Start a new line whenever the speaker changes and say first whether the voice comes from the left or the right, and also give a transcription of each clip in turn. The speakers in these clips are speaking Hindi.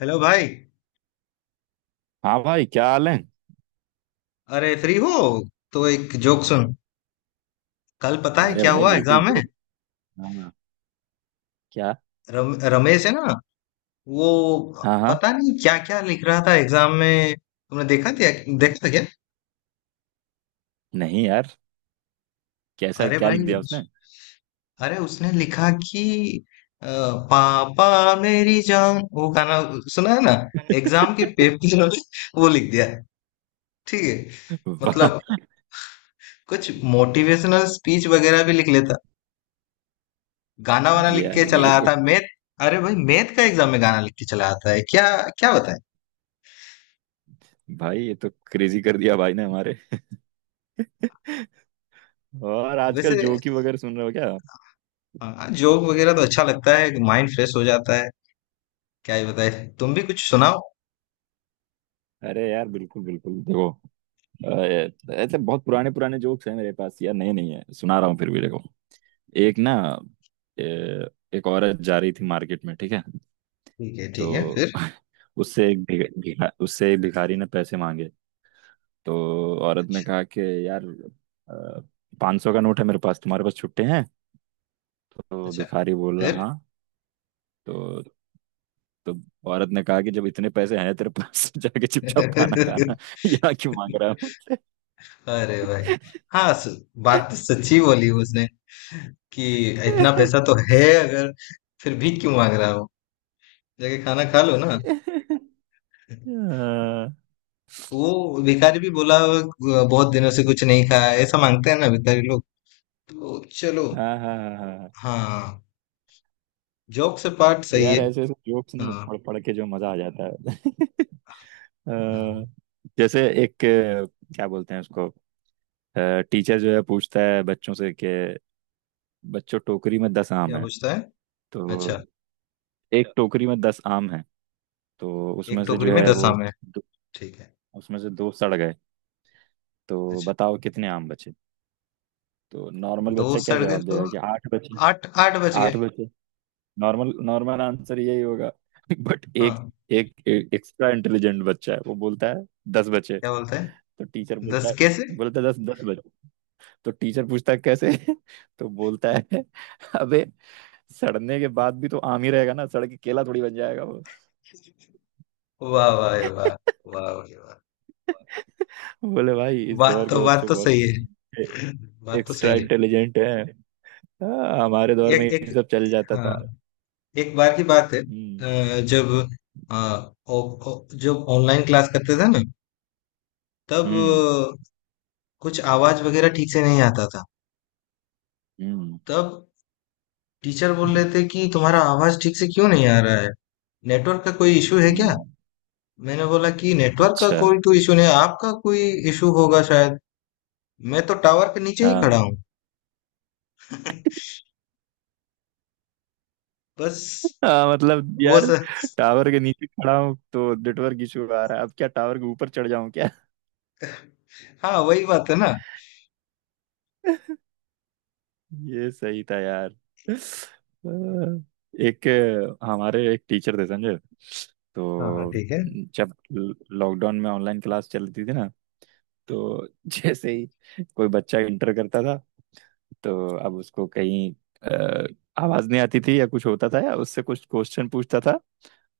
left: हेलो भाई।
right: हाँ भाई, क्या हाल है?
left: अरे फ्री हो तो एक जोक सुन। कल पता है
right: अरे
left: क्या
right: भाई,
left: हुआ
right: बिल्कुल।
left: एग्जाम में।
right: जोक? हाँ। क्या?
left: रमेश है ना, वो
right: हाँ हाँ।
left: पता नहीं क्या क्या लिख रहा था एग्जाम में। तुमने देखा था? देखा था क्या?
right: नहीं यार। कैसा,
left: अरे
right: क्या लिख
left: भाई
right: दिया उसने?
left: अरे उसने लिखा कि अ, पापा मेरी जान वो गाना सुना है ना, एग्जाम के पेपर में वो लिख दिया। ठीक है।
right: वाह।
left: मतलब कुछ मोटिवेशनल स्पीच वगैरह भी लिख लेता, गाना वाना लिख के
right: यार
left: चला
right: ये तो
left: आता है। मैथ, अरे भाई मैथ का एग्जाम में गाना लिख के चला आता है क्या? क्या बताएं।
right: भाई, ये तो क्रेजी कर दिया भाई ने हमारे। और
left: वैसे
right: आजकल जोक ही वगैरह सुन रहे हो क्या?
left: जोक वगैरह तो अच्छा लगता है, माइंड फ्रेश हो जाता है। क्या ही बताए। तुम भी कुछ सुनाओ।
right: अरे यार, बिल्कुल बिल्कुल देखो। ऐसे बहुत पुराने पुराने जोक्स हैं मेरे पास यार, नए नहीं है, सुना रहा हूँ फिर भी देखो। एक ना, ए, एक औरत जा रही थी मार्केट में, ठीक है?
left: ठीक है ठीक है,
right: तो
left: फिर?
right: उससे एक भिखारी ने पैसे मांगे। तो औरत ने कहा कि यार, 500 का नोट है मेरे पास, तुम्हारे पास छुट्टे हैं? तो
left: अच्छा,
right: भिखारी बोल रहा
left: फिर?
right: हाँ। तो तो औरत ने कहा कि जब इतने पैसे हैं तेरे पास तो जाके चुपचाप खाना खाना। यहाँ क्यों मांग रहा है मुझसे?
left: अरे भाई! हाँ बात तो सच्ची बोली उसने, कि इतना पैसा तो है अगर, फिर भीख क्यों मांग रहा हो? जाके खाना खा लो ना।
right: हाँ
left: वो भिखारी भी बोला, बहुत दिनों से कुछ नहीं खाया, ऐसा मांगते हैं ना भिखारी लोग। तो चलो।"
right: हाँ हाँ हाँ हाँ।
left: हाँ, जॉक से पार्ट सही है।
right: यार, ऐसे ऐसे जोक्स ना
left: हाँ
right: पढ़ पढ़ के जो मजा आ जाता है।
left: हाँ।
right: अ, जैसे एक क्या बोलते हैं उसको, टीचर जो है पूछता है बच्चों से कि बच्चों, टोकरी में 10 आम
left: क्या
right: है।
left: पूछता है?
right: तो
left: अच्छा,
right: एक टोकरी में 10 आम हैं। तो उसमें
left: एक
right: से
left: टोकरी
right: जो
left: में
right: है
left: दस
right: वो
left: आम है।
right: दो,
left: ठीक है।
right: उसमें से दो सड़ गए। तो
left: अच्छा,
right: बताओ कितने आम बचे? तो नॉर्मल
left: दो
right: बच्चा क्या
left: सड़ गए
right: जवाब
left: तो
right: देगा कि आठ बचे।
left: आठ आठ बच गए।
right: आठ बचे। नॉर्मल नॉर्मल आंसर यही होगा। बट एक
left: हाँ।
right: एक एक्स्ट्रा इंटेलिजेंट बच्चा है, वो बोलता है 10 बचे।
left: क्या बोलता है?
right: तो टीचर बोलता
left: दस
right: है,
left: कैसे?
right: बोलता है दस दस बचे। तो टीचर पूछता है कैसे? तो बोलता
left: हाँ,
right: है अबे, सड़ने के बाद भी तो आम ही रहेगा ना, सड़ के केला थोड़ी बन जाएगा वो।
left: वाह वाह वाह। वाह वाह भाई वाह।
right: बोले भाई, इस दौर के
left: बात
right: बच्चे
left: तो
right: बहुत
left: सही है। बात तो
right: एक्स्ट्रा
left: सही है।
right: इंटेलिजेंट हैं। हाँ, हमारे दौर में
left: एक
right: ये
left: एक।
right: सब चल जाता
left: हाँ।
right: था।
left: एक बार की बात है
right: हम्म।
left: जब अ, ओ, ओ, जब ऑनलाइन क्लास करते थे ना, तब
right: हम्म।
left: अ, कुछ आवाज वगैरह ठीक से नहीं आता था।
right: हम्म।
left: तब टीचर बोल रहे थे कि तुम्हारा आवाज ठीक से क्यों नहीं आ रहा है, नेटवर्क का कोई इशू है क्या?
right: हम्म।
left: मैंने बोला कि नेटवर्क का
right: अच्छा।
left: कोई तो इशू नहीं है, आपका कोई इशू होगा शायद। मैं तो टावर के नीचे ही खड़ा
right: हाँ
left: हूँ। बस।
right: हाँ, मतलब
left: वो
right: यार,
left: सर।
right: टावर के नीचे खड़ा हूँ तो नेटवर्क इशू आ रहा है, अब क्या टावर के ऊपर चढ़ जाऊं क्या?
left: हाँ वही बात है ना।
right: ये सही था यार। अ, एक हमारे एक टीचर थे समझे।
left: हाँ हाँ
right: तो
left: ठीक है।
right: जब लॉकडाउन में ऑनलाइन क्लास चलती थी ना, तो जैसे ही कोई बच्चा इंटर करता था, तो अब उसको कहीं अ, आवाज नहीं आती थी या कुछ होता था या उससे कुछ क्वेश्चन पूछता था।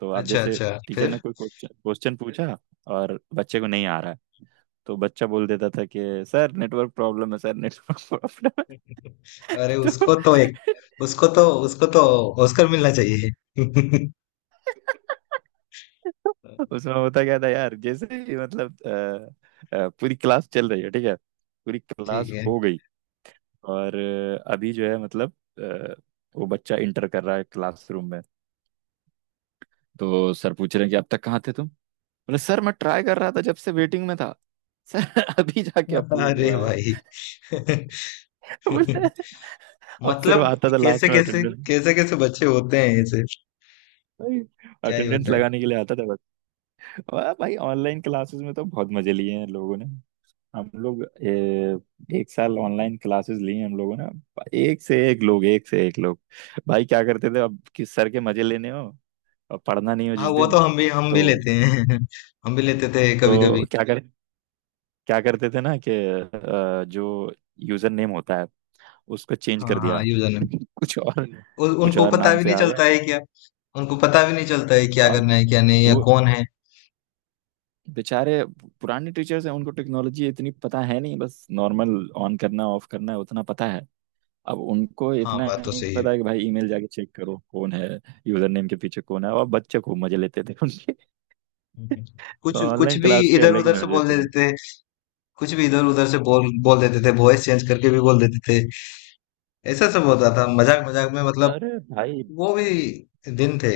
right: तो अब
left: अच्छा
right: जैसे
left: अच्छा,
right: टीचर
left: फिर?
right: ने कोई क्वेश्चन क्वेश्चन पूछा और बच्चे को नहीं आ रहा है, तो बच्चा बोल देता था कि सर नेटवर्क प्रॉब्लम है, सर नेटवर्क प्रॉब्लम है।
left: अरे उसको तो एक, उसको तो ऑस्कर मिलना चाहिए।
right: तो उसमें होता क्या था यार, जैसे ही मतलब पूरी क्लास चल रही है, ठीक है, पूरी
left: ठीक
right: क्लास
left: है।
right: हो गई। और अभी जो है, मतलब अ, वो बच्चा इंटर कर रहा है क्लासरूम में। तो सर पूछ रहे हैं कि अब तक कहाँ थे तुम? बोले सर, मैं ट्राई कर रहा था, जब से वेटिंग में था। सर, अभी जाके अप्रूव
left: अरे
right: हुआ
left: भाई।
right: है। बोले अब सिर्फ
left: मतलब
right: आता था
left: कैसे
right: लास्ट में
left: कैसे
right: अटेंडेंस।
left: कैसे कैसे बच्चे होते हैं ऐसे।
right: भाई,
left: क्या ही
right: अटेंडेंस
left: होता है।
right: लगाने के लिए आता था बस। वाह भाई, ऑनलाइन क्लासेस में तो बहुत मजे लिए हैं लोगों ने। हम लोग एक साल ऑनलाइन क्लासेस लिए हैं हम लोगों ने। एक से एक लोग, एक से एक लोग। भाई क्या करते थे, अब किस सर के मजे लेने हो और पढ़ना नहीं हो
left: हाँ
right: जिस
left: वो तो
right: दिन,
left: हम भी
right: तो
left: लेते हैं। हम भी लेते थे कभी कभी।
right: क्या कर जी? क्या करते थे ना कि जो यूजर नेम होता है, उसको चेंज
left: हाँ
right: कर
left: हाँ
right: दिया।
left: यूजर।
right: कुछ और जी, कुछ
left: उनको
right: और
left: पता
right: नाम
left: भी
right: से
left: नहीं
right: आ गए।
left: चलता है क्या? उनको पता भी नहीं चलता है क्या
right: और
left: करना है क्या नहीं या
right: वो
left: कौन है।
right: बेचारे पुराने टीचर्स हैं, उनको टेक्नोलॉजी इतनी पता है नहीं, बस नॉर्मल ऑन करना ऑफ करना है उतना पता है। अब उनको
left: हाँ
right: इतना
left: बात तो
right: नहीं
left: सही है।
right: पता है कि भाई ईमेल जाके चेक करो कौन है, यूजर नेम के पीछे कौन है, और बच्चे खूब मजे लेते थे उनके।
left: हम्म।
right: तो
left: कुछ कुछ
right: ऑनलाइन
left: भी
right: क्लास के
left: इधर
right: अलग
left: उधर
right: ही
left: से
right: मजे
left: बोल
right: थे।
left: देते थे। कुछ भी इधर उधर से बोल बोल देते थे, वॉइस चेंज करके भी बोल देते थे। ऐसा सब होता था, मजाक मजाक में। मतलब
right: अरे भाई,
left: वो भी दिन थे।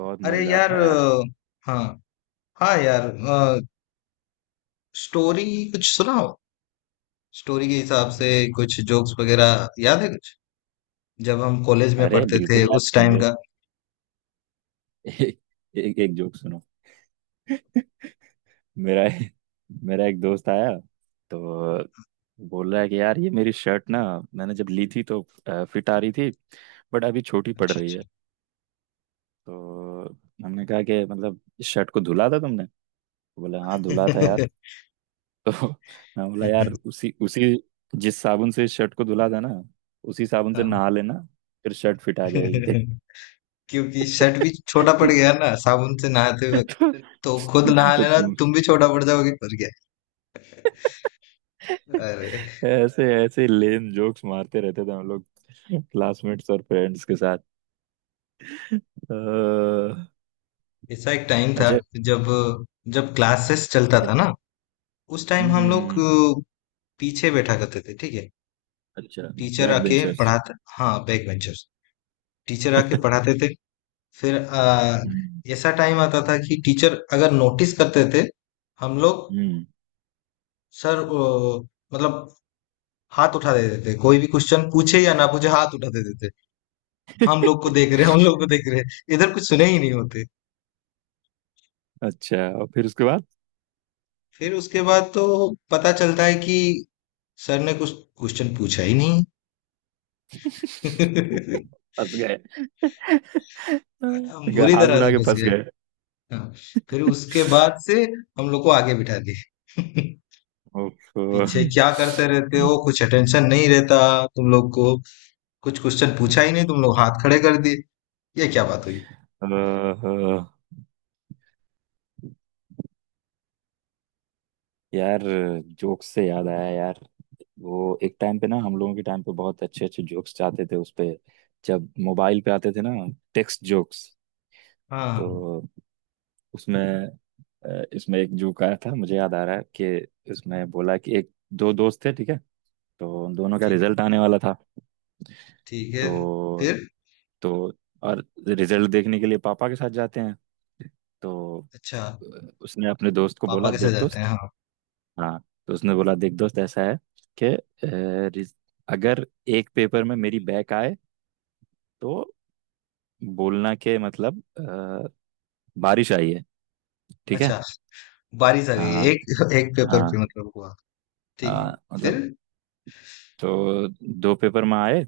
right: बहुत
left: अरे
right: मजेदार
left: यार
right: था यार।
left: हाँ हाँ यार। स्टोरी कुछ सुनाओ, स्टोरी के हिसाब से। कुछ जोक्स वगैरह याद है कुछ? जब हम कॉलेज में
right: अरे
left: पढ़ते
right: बिल्कुल
left: थे
right: यार,
left: उस टाइम
right: सुनो।
left: का।
right: एक एक, एक एक जोक सुनो। मेरा मेरा एक दोस्त आया। तो बोल रहा है कि यार, ये मेरी शर्ट ना, मैंने जब ली थी तो फिट आ रही थी, बट अभी छोटी पड़ रही
left: अच्छा,
right: है। तो हमने कहा कि मतलब इस शर्ट को धुला था तुमने? तो बोला हाँ, धुला था यार।
left: अच्छा।
right: तो मैं बोला यार, उसी उसी जिस साबुन से इस शर्ट को धुला था ना, उसी साबुन से
left: हाँ।
right: नहा लेना, फिर शर्ट फिट आ जाएगी
left: क्योंकि शर्ट भी छोटा पड़
right: तेरी।
left: गया ना साबुन से नहाते वक्त।
right: तो,
left: तो खुद नहा
right: तो
left: लेना,
right: तुम
left: तुम भी छोटा पड़ जाओगे, पड़ गया। अरे।
right: ऐसे ऐसे लेन जोक्स मारते रहते थे हम लोग क्लासमेट्स और फ्रेंड्स के साथ। अ,
left: ऐसा एक टाइम था,
right: अच्छा।
left: जब जब क्लासेस चलता
right: हम्म।
left: था ना, उस टाइम
right: हम्म,
left: हम
right: हम्म,
left: लोग
right: हम्म,
left: पीछे बैठा करते थे ठीक है।
right: अच्छा।
left: टीचर
right: बैक
left: आके
right: बेंचर्स।
left: पढ़ाते, हाँ बैक बेंचर्स। टीचर आके पढ़ाते थे। फिर
right: हम्म।
left: ऐसा टाइम आता था कि टीचर अगर नोटिस करते थे हम लोग।
right: हम्म।
left: सर मतलब हाथ उठा देते थे, कोई भी क्वेश्चन पूछे या ना पूछे हाथ उठा देते थे। हम लोग को देख रहे हैं हम लोग को देख रहे हैं इधर, कुछ सुने ही नहीं होते।
right: अच्छा, और फिर उसके बाद?
left: फिर उसके बाद तो पता चलता है कि सर ने कुछ क्वेश्चन पूछा ही नहीं।
right: फंस गए।
left: हम बुरी
right: हाथ
left: तरह
right: उठा
left: से
right: के
left: फंस
right: फंस
left: गए।
right: गए।
left: हाँ, फिर उसके बाद से हम लोग को आगे बिठा दिए।
right: ओफो।
left: पीछे क्या करते रहते हो, कुछ अटेंशन नहीं रहता तुम लोग को, कुछ क्वेश्चन पूछा ही नहीं तुम लोग हाथ खड़े कर दिए, ये क्या बात हुई।
right: अ, यार, जोक्स से याद आया यार, वो एक टाइम पे ना, हम लोगों के टाइम पे बहुत अच्छे अच्छे जोक्स आते थे उस पे, जब मोबाइल पे आते थे ना, टेक्स्ट जोक्स।
left: हाँ
right: तो उसमें इसमें एक जोक आया था, मुझे याद आ रहा है कि इसमें बोला कि एक दो दोस्त थे, ठीक है? तो उन दोनों का
left: ठीक
right: रिजल्ट आने वाला था।
left: ठीक है,
right: तो
left: फिर?
right: तो और रिजल्ट देखने के लिए पापा के साथ जाते हैं। तो
left: अच्छा,
right: अ, उसने अपने दोस्त को
left: पापा
right: बोला
left: कैसे
right: देख
left: जाते हैं?
right: दोस्त।
left: हाँ।
right: हाँ। तो उसने बोला देख दोस्त, ऐसा है कि रिज- अगर एक पेपर में मेरी बैक आए तो बोलना के मतलब बारिश आई है। ठीक है?
left: अच्छा, बारिश आ गई,
right: हाँ
left: एक एक पेपर पे
right: हाँ
left: मतलब हुआ। ठीक है,
right: हाँ, मतलब
left: फिर?
right: तो दो पेपर में आए,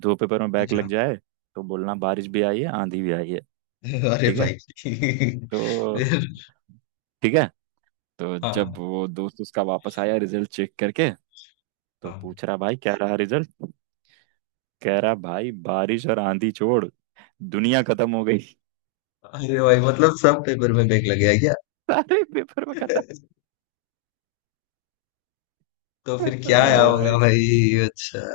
right: दो पेपर में बैक लग
left: अच्छा।
right: जाए तो बोलना बारिश भी आई है आंधी भी आई है।
left: अरे
right: ठीक है?
left: भाई!
right: तो
left: फिर?
right: ठीक है, तो जब
left: हाँ
right: वो दोस्त उसका वापस आया रिजल्ट चेक करके, तो
left: हाँ।
right: पूछ रहा भाई क्या रहा रिजल्ट? कह रहा भाई, बारिश और आंधी छोड़, दुनिया खत्म हो गई।
left: अरे भाई मतलब सब पेपर में बैग लग गया क्या?
right: सारे पेपर में खत्म।
left: तो फिर
right: ओ
left: क्या आया होगा
right: भाई,
left: भाई। अच्छा।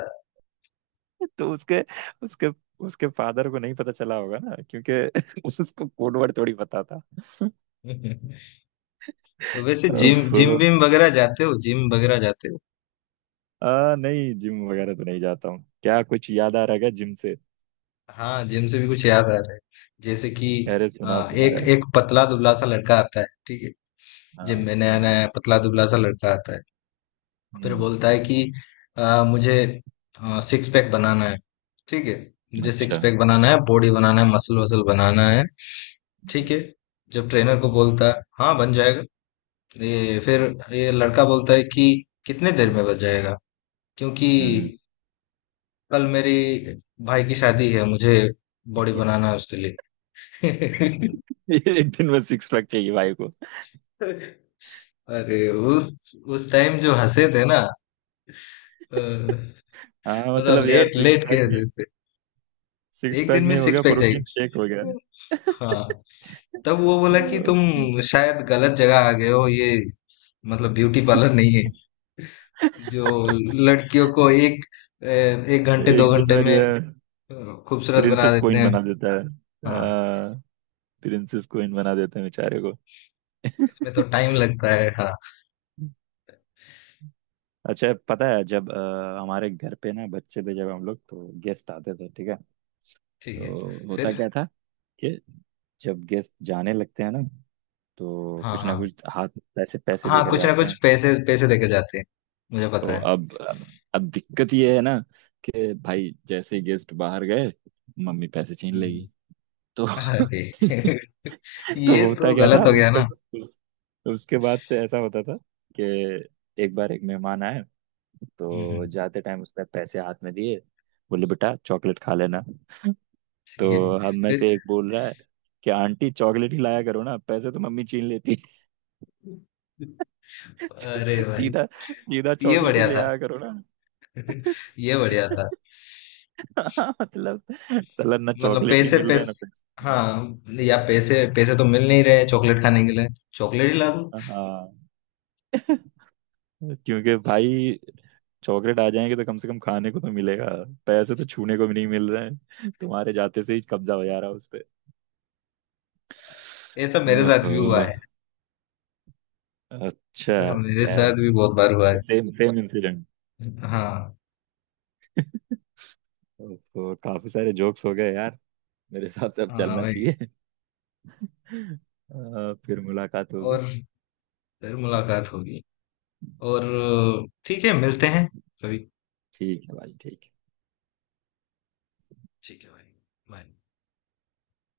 right: तो उसके उसके उसके फादर को नहीं पता चला होगा ना, क्योंकि उसको कोड वर्ड थोड़ी पता था।
left: तो वैसे
right: उफ।
left: जिम जिम विम वगैरह जाते हो? जिम वगैरह जाते हो?
right: नहीं, जिम वगैरह तो नहीं जाता हूँ, क्या कुछ याद आ रहा है क्या जिम से?
left: हाँ जिम से भी कुछ याद आ रहा है, जैसे कि
right: अरे सुनाओ
left: हाँ,
right: सुनाओ
left: एक
right: यार।
left: एक पतला दुबला सा लड़का आता है ठीक है। जिम
right: हाँ।
left: में नया
right: हाँ।
left: नया पतला दुबला सा लड़का आता है। फिर
right: हम्म।
left: बोलता है कि मुझे सिक्स पैक बनाना है ठीक है। मुझे सिक्स
right: अच्छा।
left: पैक बनाना है, बॉडी बनाना है, मसल वसल बनाना है ठीक
right: हम्म।
left: है। जब ट्रेनर को बोलता है हाँ बन जाएगा। ये फिर, ये लड़का बोलता है कि कितने देर में बन जाएगा? क्योंकि
right: हम्म।
left: कल मेरी भाई की शादी है, मुझे बॉडी बनाना है उसके लिए।
right: एक दिन में सिक्स पैक चाहिए भाई को?
left: अरे उस टाइम जो हंसे थे ना, अ,
right: हाँ,
left: मतलब
right: मतलब यार
left: लेट
right: सिक्स
left: लेट के
right: पैक नहीं,
left: हंसे थे।
right: सिक्स
left: एक दिन
right: पैक
left: में
right: नहीं हो
left: सिक्स
right: गया,
left: पैक चाहिए।
right: प्रोटीन शेक हो गया।
left: हाँ, तब वो
right: आ,
left: बोला कि तुम शायद गलत जगह आ गए हो, ये मतलब ब्यूटी पार्लर नहीं है, जो लड़कियों को एक एक घंटे दो
right: एक दिन
left: घंटे
right: में
left: में
right: जो है
left: अ, खूबसूरत बना
right: प्रिंसेस
left: देते
right: कोइन
left: हैं।
right: बना देता है।
left: हाँ,
right: आ, प्रिंसेस कोइन बना देते हैं बेचारे को।
left: इसमें तो टाइम लगता है। हाँ
right: अच्छा पता है, जब हमारे घर पे ना बच्चे थे जब हम लोग, तो गेस्ट आते थे, ठीक है?
left: ठीक है,
right: तो होता
left: फिर?
right: क्या था कि जब गेस्ट जाने लगते हैं ना, तो
left: हाँ
right: कुछ ना
left: हाँ
right: कुछ हाथ में पैसे पैसे
left: हाँ।
right: देकर
left: कुछ ना
right: जाते
left: कुछ
right: हैं।
left: पैसे पैसे देके जाते हैं, मुझे
right: तो
left: पता
right: अब दिक्कत ये है ना कि भाई, जैसे ही गेस्ट बाहर गए, मम्मी पैसे छीन लेगी। तो
left: है। अरे।
right: तो
left: ये
right: होता
left: तो
right: क्या था
left: गलत हो गया
right: उसके
left: ना।
right: उस, उसके बाद से ऐसा होता था कि एक बार एक मेहमान आए,
left: हम्म।
right: तो जाते टाइम उसने पैसे हाथ में दिए, बोले बेटा चॉकलेट खा लेना।
left: ये
right: तो हम में
left: फिर?
right: से एक बोल रहा है कि आंटी चॉकलेट ही लाया करो ना, पैसे तो मम्मी छीन लेती है।"
left: अरे भाई।
right: सीधा, सीधा
left: ये
right: चॉकलेट ही
left: बढ़िया
right: ले
left: था।
right: आया करो ना।
left: ये बढ़िया था।
right: हाँ, मतलब साला ना
left: मतलब
right: चॉकलेट ही
left: पैसे
right: मिल रहा है ना
left: पैसे,
right: पैसे।
left: हाँ, या पैसे पैसे तो मिल नहीं रहे चॉकलेट खाने के लिए, चॉकलेट ही ला दो।
right: हाँ, क्योंकि भाई, चॉकलेट आ जाएंगे तो कम से कम खाने को तो मिलेगा, पैसे तो छूने को भी नहीं मिल रहे हैं, तुम्हारे जाते से ही कब्जा हो जा रहा है उस पे।
left: ऐसा मेरे साथ
right: ओहो,
left: भी हुआ है।
right: अच्छा।
left: ऐसा मेरे
right: क्या है
left: साथ भी बहुत बार हुआ
right: मतलब,
left: है।
right: Same same incident.
left: हाँ।
right: तो काफी सारे जोक्स हो गए यार, मेरे हिसाब से अब
left: हाँ
right: चलना
left: भाई।
right: चाहिए। फिर मुलाकात होगी।
left: और फिर मुलाकात होगी। और ठीक है, मिलते हैं कभी।
right: ठीक है भाई, ठीक है।
left: ठीक है भाई। बाय।